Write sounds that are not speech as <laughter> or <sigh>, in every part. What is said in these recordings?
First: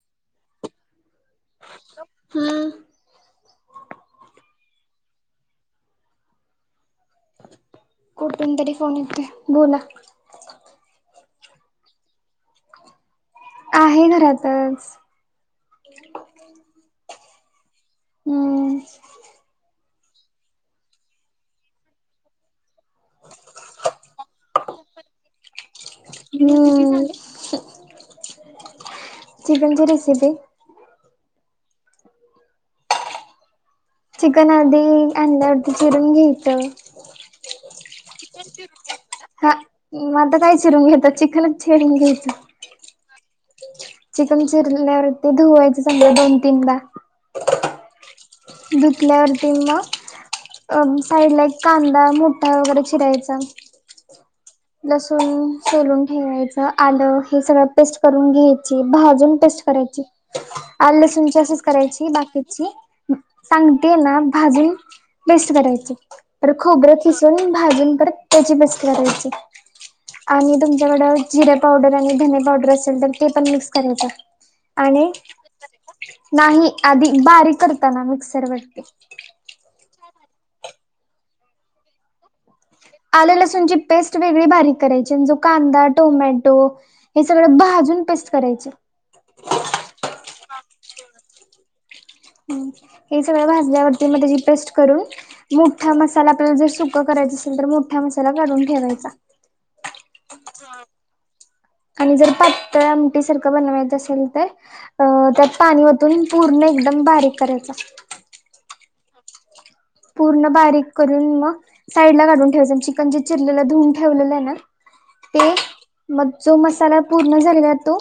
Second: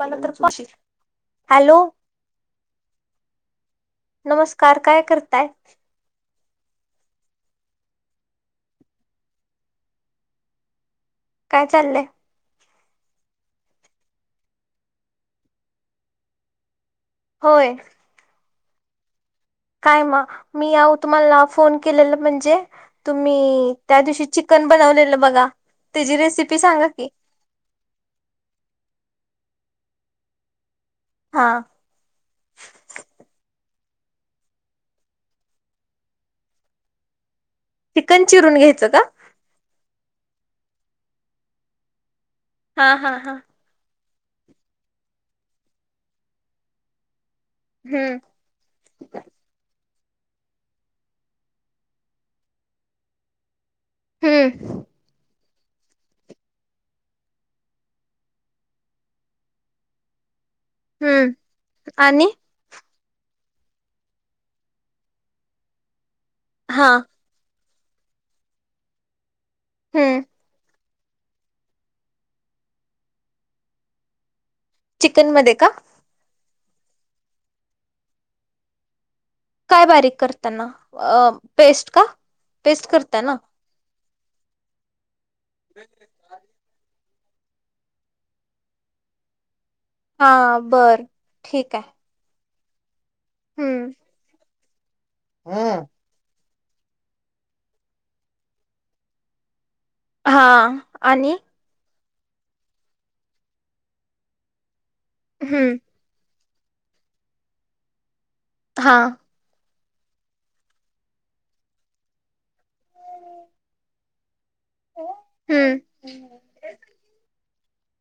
मला तर स्पष्ट हॅलो. हम्म नमस्कार काय करताय? कुठून तरी फोन येतय बोला. काय चाललंय? आहे घरातच. होय. हम्म. काय म मी अवं तुम्हाला फोन केलेला म्हणजे तुम्ही त्या दिवशी चिकन बनवलेलं बघा. त्याची रेसिपी सांगा हम्म की चिकनची रेसिपी. हा. चिकन आधि अंदाज चिरून घ्यायचं. चिकन चिरून घ्यायचं का? हा म आता काय चिरून घेता चिकनच चिरून घ्यायचं. हा हा हा. चिकन चिरल्यावर ते धुवायच समजा दोन तीनदा. हम्म. धुतल्यावरतीं मग अ साईडला एक कांदा मोठा वगैरे चिरायचा. हम्म लसूण सोलून ठेवायचं आलं हे सगळं पेस्ट करून घ्यायची भाजून पेस्ट करायची <inaudible> आल लसूणची असशीच करायची आणि बाकीची सांगते ना भाजून बेस्ट करायच तर हा खोबरं ख भाजून परत त्याची बस् करायची हम्म आणिम डं जिरे पावडर आणि धन पावडर असेल तर ते पण मिक्स करायचं आणि चिकन मध्ये का नाही आधी बारीक करताना मिक्सरवरती. काय बारीक करताना पेस्ट का? पेस्ट करता आले ना लसूणची पेस्ट वेगळी बारीक करायची म्ह जो कांदा, टोमॅटो, हे सगळं भाजून पेस्ट करायचे हा बरं ठीक आहे सगळजल्यावर हम्म म त्या प्रेट करून मसाला आपल्याला जर सुक करायचा असेल तर मोठा मसाला काढून ठेवायचा हा आणि आणि जर पातळ आमटी सारखं बनवायचं असेल तर त्यात हम्म पाणी पूर्ण एकदम बारीक करायचा हां पूर्ण बारीक करून मग साईड ला काढून ठेवायचं चिकन ज चिरलेलं धुवून ठेवलेलं आहे ना ते हम्म म जो मसाला पूर्ण झालेला तो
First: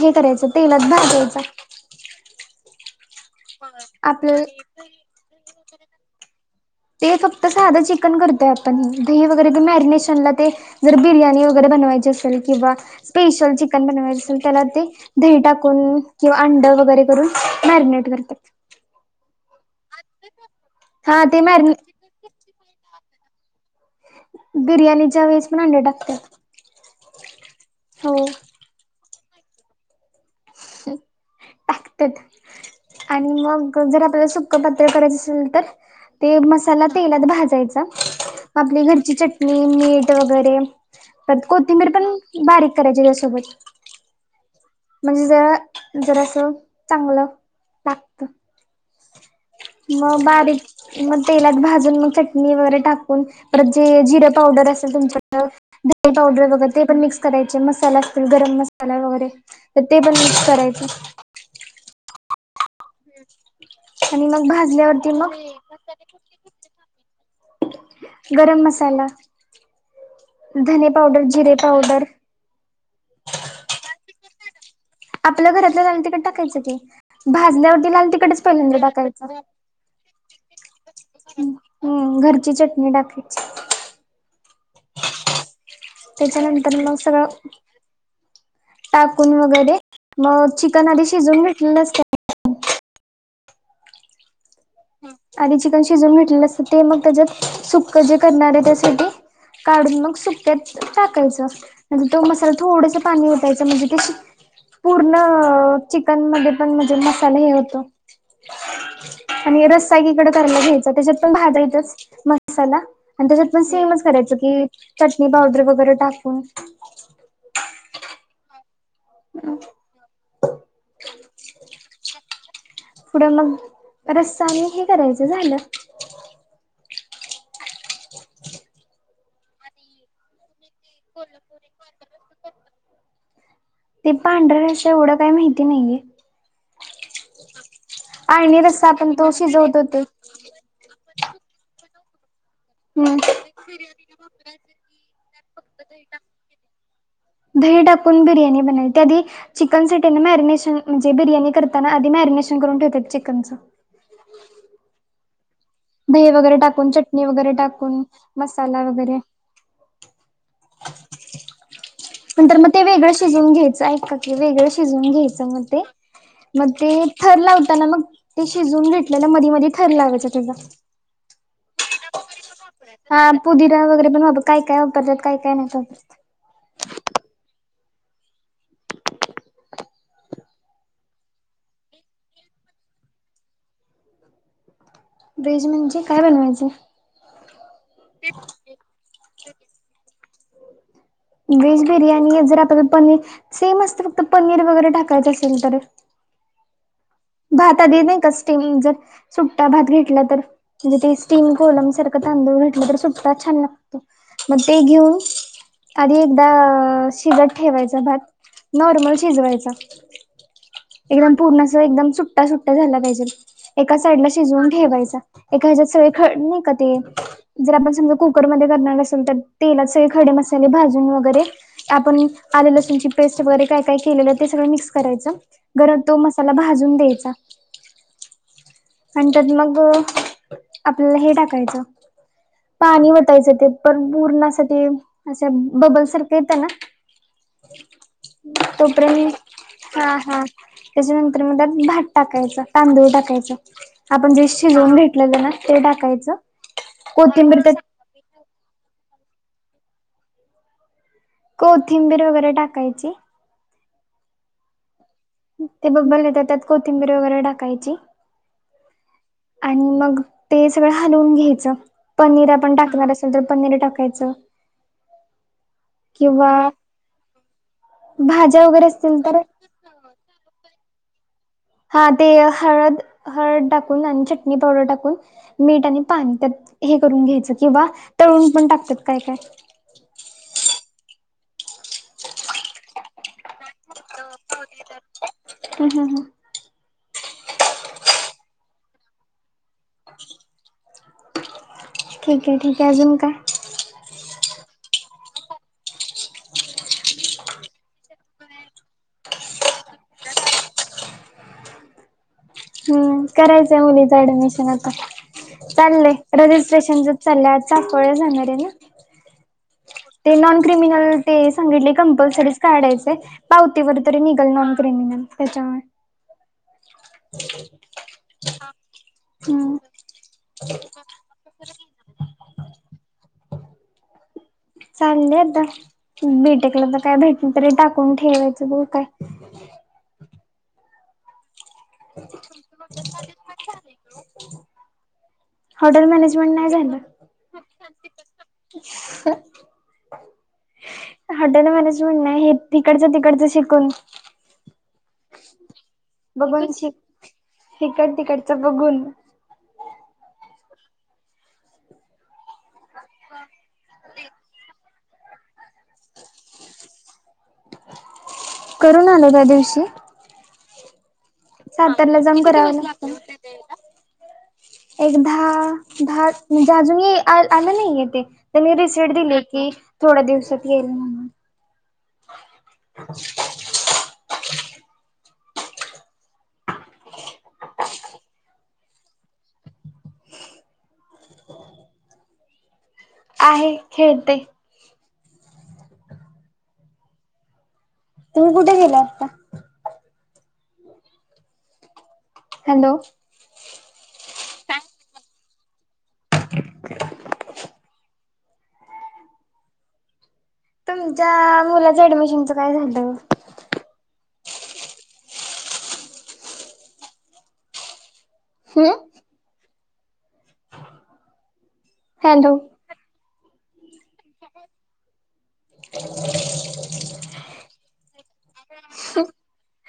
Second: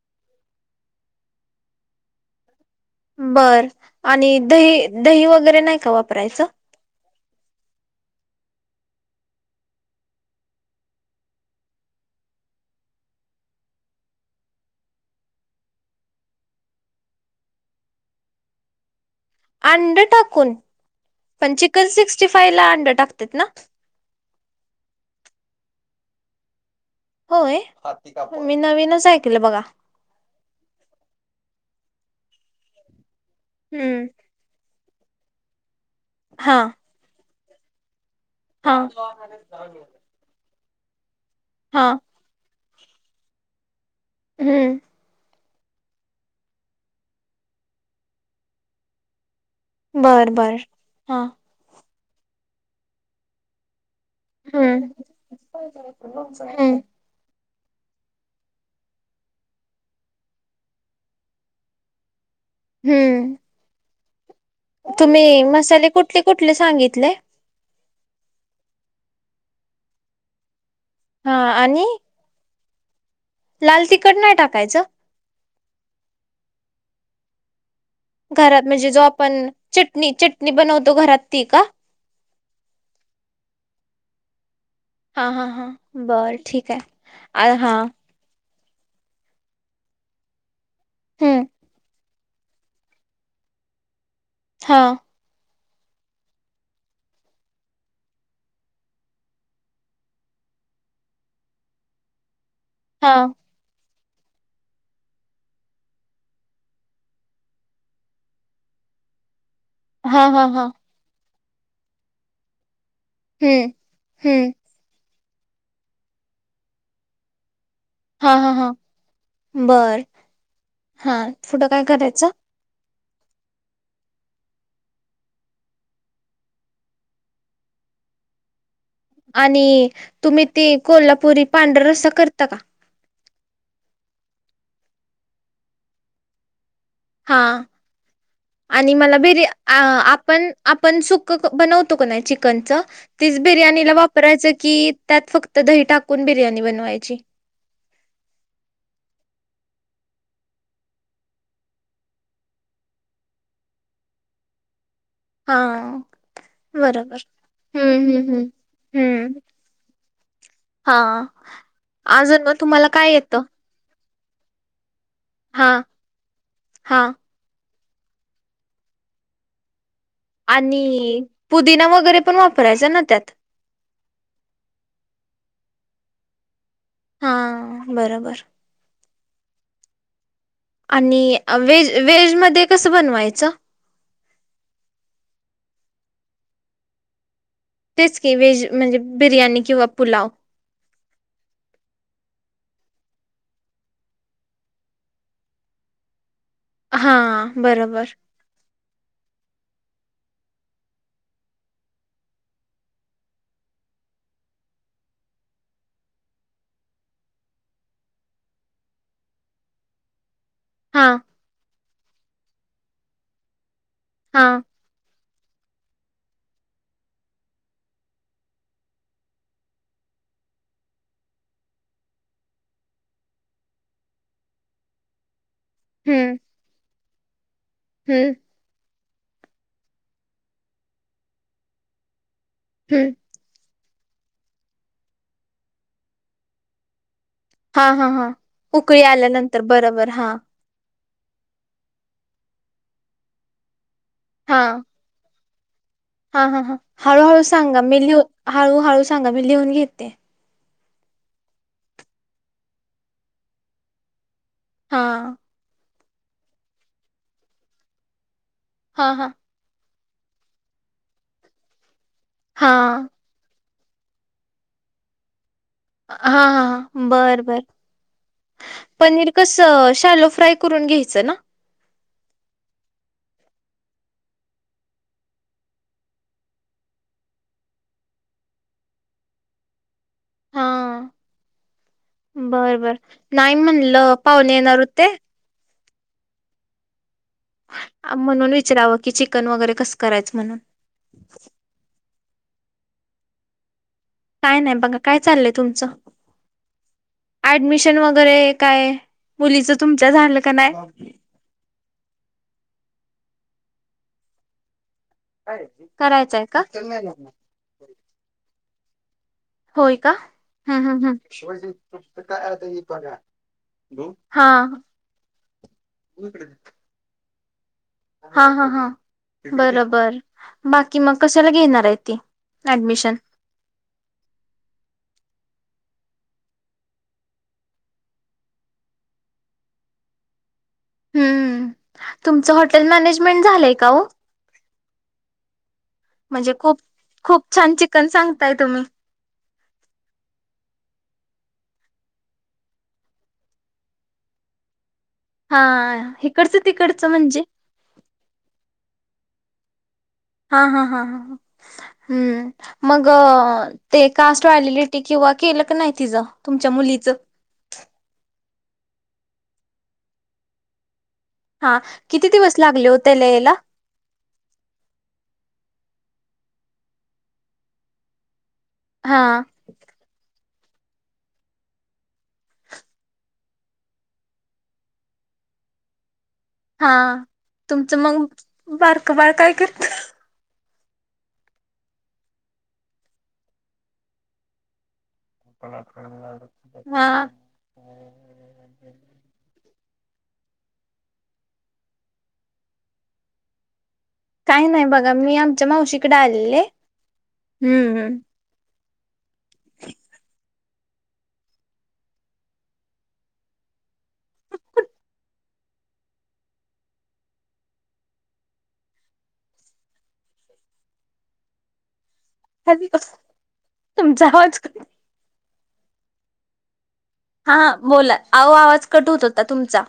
हे करायचा तेलात भाजायचा बर आपल्या आणि दही दही वगैरे नाही का वापरायचं ते फक्त साधं चिकन करतय आपण दही वगैरे मॅरिनेशनला ते जर बिर्याणी वगैरे बनवायची असेल किंवा स्पेशल चिकन बनवायचे असेल त्याला ते दही टाकून किंवा अंड वगैरे करून मॅरिनेट करतात अंड टाकून हा ते पण मॅरिने चिकन सिक्स्टी फाई ला अंड टाकत ना बिर्याणीच्या वेळेस पण अड्या टाकते होय मी नवीनच ऐकलं बघा टाकतात आणि मग जर हम्म आपल्या प्र करायच असेल तर ते हा मसाला तेलात भाजायचा हा आपली घरची चटणी मीठ वगैरे प हा कोथिंबीर पण बारीक करायची त्यासोबत हम्म म्हणजे जर जरा असं चांगलं पत मग बर बर बारीक हा मग तेलात भाजून मग चटणी वगैरे टाकून जे जिर <inaudible> हम्म हम्म करायचे मसाला असतील गरम मसाला वगैरे तर ते पण मिक्स करायचे हम्म आणि मग भाजी तुम्ही मसाले कुठले कुठले सांगितले गरम मसाला धनी पावडर हा जिरे आणि पावडर लाल तिखट नाही टाकायचं आपल्या घरातलं लाल तिकड टाकायचं ते भाजल्यावरती लाल तिकड घरात म्हणजे जो आपण चटणी चटणी बनवतो घरात ती का हम् घरची चटणी टाकायची हा. हा. हा. बर ठीक त्याच्यानंतर आहे मग सगळ आ हा टाकून वगैरे मग चिकन आधी हम्म शिजून घेतलेलं असत. हा. आधी चिकन शिजून घेतलेलं असतं, ते मग त्याच्यात सुक्क जे करणार आहे. त्यासाठी काढून मग सुक्यात टाकायच आणि तो मसाला थोडस हा पाणी ओत. त्याच म्हणजे ते पूर्ण चिकन मध्ये पण म्हणजे मसाला हे होतो. आणि रसा एकी हा इकडं हा करायला हा घ्यायचं त्याच्यात पण भाजायाचाच मसाला आणि त्याच्यात पण हम्म सेमच करायचं हम्म की चटणी पावडर वगैरे टाकून हा हा हा बरं हा कुटं काय करायचं. पुढं मग रसा आणि हे करायचं झालं. आणि तुम्ही ते कोल्हापुरी पांढरा रसा करता का? ते पांढरा रसा एवढं काही माहिती नाहीये. हा. आळणी रस्सा आणि आपण मला तो बिर्या शिजवतो ते आपण आपण सुखं बनवतो का नाही चिकनचं? हम्म. तीच बिर्याणीला वापरायच की त्यात फक्त दही टाकून बिर्याणी बनवायची दही टाकून बिर्याणी बनवली त्या आधी चिकन साठी मॅरिनेशन, म्हणजे बिर्याणी करताना आधी मॅरिनेशन करून ठेवतात. चिकनचं हा. दही वगैरे टाकून बरोबर चटणी वगैरे टाकून हम्म हम्म हम्म मसाला वगैरे. हम्म हा अजून नंतर मग ते तुम्हाला काय वेगळं येतं शिजवून घ्यायचं ऐका. वेगळं शिजवून घ्यायचं मग हा ते, मग ते हा थर लावताना. मग ते शिजून घेतलेलं मधी मधी थर लावायचं. आणि पुदिना वगैरे पण वापरायचा. ना त्यात पुदिरा वगैरे पण वाप काय काय वापरतात काय काय नाही त्यात हा बरोबर आणि व्हेज व्हेजमध्ये कसं बनवायचं. व्हेज म्हणजे काय बनवायचें? तेच की व्हेज म्हणजे बिर्याणी किंवा पुलाव. व्हेज बिर्याणी जर आता पनीर सेम असत, फक्त पनीर वगैरे टाकायचं असेल तर हां भाता बरोबर. देने का कस्टीम जर सुट्टा भात घेतला तर, म्हणजे ते स्टीम कोलम सारखं तांदूळ घेतलं तर सुट्टा छान लागतो. मग ते घेऊन. आधी एकदा शिजत ठेवायचा, भात नॉर्मल शिजवायचा. हां, एकदम पूर्ण एकदम सुट्टा सुट्टा झाला पाहिजे. एका साईडला हां. शिजवून ठेवायचा. एका ह्याच्यात सय खड नाही का ते? जर आपण समजा कुकरमध्ये करणार असेल तर, तेलात सगळे खडे मसाले भाजून वगैरे. आपण आले लसूणची पेस्ट वगैरे काय काय केलेलं ते सगळं मिक्स करायचं. गरम तो मसाला भाजून द्यायचा. हम्म. आणि त्यात मग आपल्याला हे टाकायचं हं. पाणीवर. त्याच ते पण पूर्ण असं ते बबल सारखं येत ना. हा हा हा उकळी आल्यानंतर बरोबर हा. त्याच्यानंतर मग त्यात भात टाकायचं तांदूळ टाकायच. आपण जे शिजवून घेेतलेलं ना ते टाकायच. हा हा हां हळूहळू सांगा मी लिहून घेतेय. कोथिंबीर वगैरे टाकायची. हा. ते बबल येत तर त्यात कोथिंबीरी वगैरे टाकायची. हा हा आणि मग ते सगळं हलवून घ्यायचं पनीर आपण हां. टाकणार असेल तर पनीर टाकायचं हा हा किंवा बर बर भाज्या वगैरे असतील पनीर तर कस शालो फ्राय करून घ्यायचं ना हा ते हळद हळद टाकून आणि चटणी पावडर टाकून मीठ आणि पाणी त्यात हे करून घ्यायचं किंवा तळून पण टाकतात काय काय हा बरं बर नाही म्हणलं पाहुणे येणार हो ते हम् हम हम म्हणून विचारवं की चिकन वगैरे कसं करायचं म्हणून ठीक आहे ठीक आहे अजून का काय नाही बघा काय चाललंय तुमचं ऍडमिशन वगैरे काय मुलीचं तुमच्या झालं का नाही कडम चा करायचंय का साफळ जाणार आहे ना होय का ते नॉन हम् हम् हम् क्रिमिनल ते सांगितले कंपल्सरीच काढायचे पाव ी व तरी निघाल नान करे म म त्याच्यावर मकडेच हम् हा हा हा बरोबर बाकी मग कशाला घेणार आहे ती ऍडमिशन चालले आता बेटेकला तर काय भेटलं तरी टाकून ठेवायचं ब काय हम् तुमचं हॉटेल मॅनेजमेंट झालंय का हो हॉटेल म्हणजे मॅनेजमेंट नाही खूप झालं खूप छान चिकन सांगताय तुम्ही ह हॉटेल मॅनेजमेंट ना हे तिकडचं तिकडचं शिकून हा इकडचं बघून श तिकडचं म्हणजे तिकट तिकडचं बघून हा हा हा हा ह हम्म मग ते कास्ट व्हॅलिडीटी किंवा केलं क नाही तिचं तुमच्या मुलीच करून आले त्या दिवशी हा सातारला किती जाऊ, न दिवस कराव लागले हो लागतं त्याला यायला एक दहा दहा म्हणजे अजूनही आलं नाही आहे ते त्यांनी रिसिट हा दिली कि थोड्या दिवसात येईल, म्हणून हा तुमचं मग बारक बार काय करत आहे खेळते <inaudible> तुम्ही कुठे केेला आता हॅलो काही नाही बघा मी आमच्या मावशीकडे आलेले हम्म् तुमच्या मुलाचं ऍडमिशनचं काय झालं <inaudible> हो हॅलो खा कस तुमचा आवाज क ह हा बोला आहो आवाज कट होत होता तुमचा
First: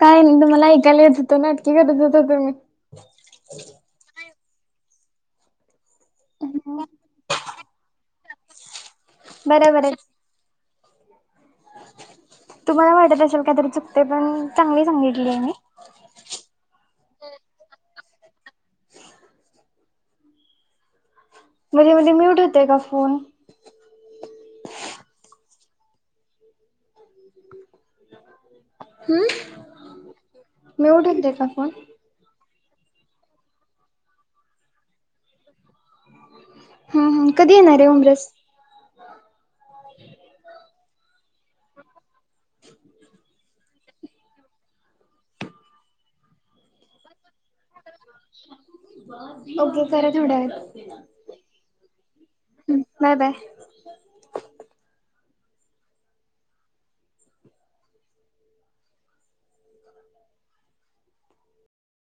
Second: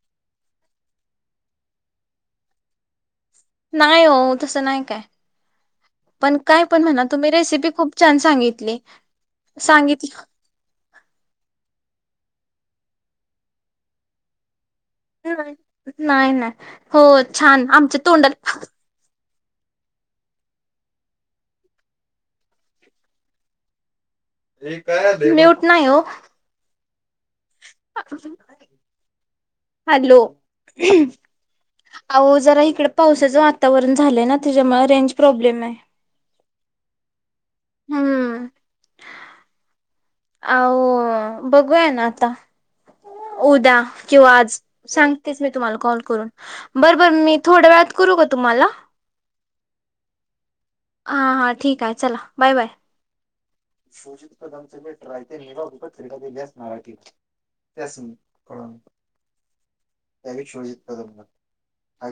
काही नाही तुम्हाला ऐकायला येत होतं नाटकी करत होत तुम्ही नाही हो तस नाही काय पण काय तुम्ही पण म्हणा तुम्ही रेसिपी खूप छान सांगितली बरोबर आहे सांगितली तुम्हाला वाटत असेल काहीतरी चुकते पण चांगल सांगितल. <unintelligible> नाही नाही हो छान आमच्या तोंडाला म्हध्येे म म्यूट होते का फोन. न्यूट नाही हो. ह <inaudible> आतस <inaudible> हम्म. हॅलो. अहो जरा इकडे पावसाचं वातावरण झालंय ना त्याच्यामुळे रेंज प्रॉब्लेम आहे. हम हम कधी येणार आहे उमरस. हम्म ह <inaudible> अ व बघूया ना आता. उद्या किंवा आज सांगतेस मी तुम्हाला कॉल करून बर बर मी. थोड्या वेळात करू का तुम्हाला. ओके करा तेवढ्या वेळात. हा हा ठीक आहे चला बाय बाय. सुजित प्रधान च लेटर हाय तेली गावची पत्रिका दिली असणार आहे ती. त्यास्नी कळल त्या विश्वजीत कदमला.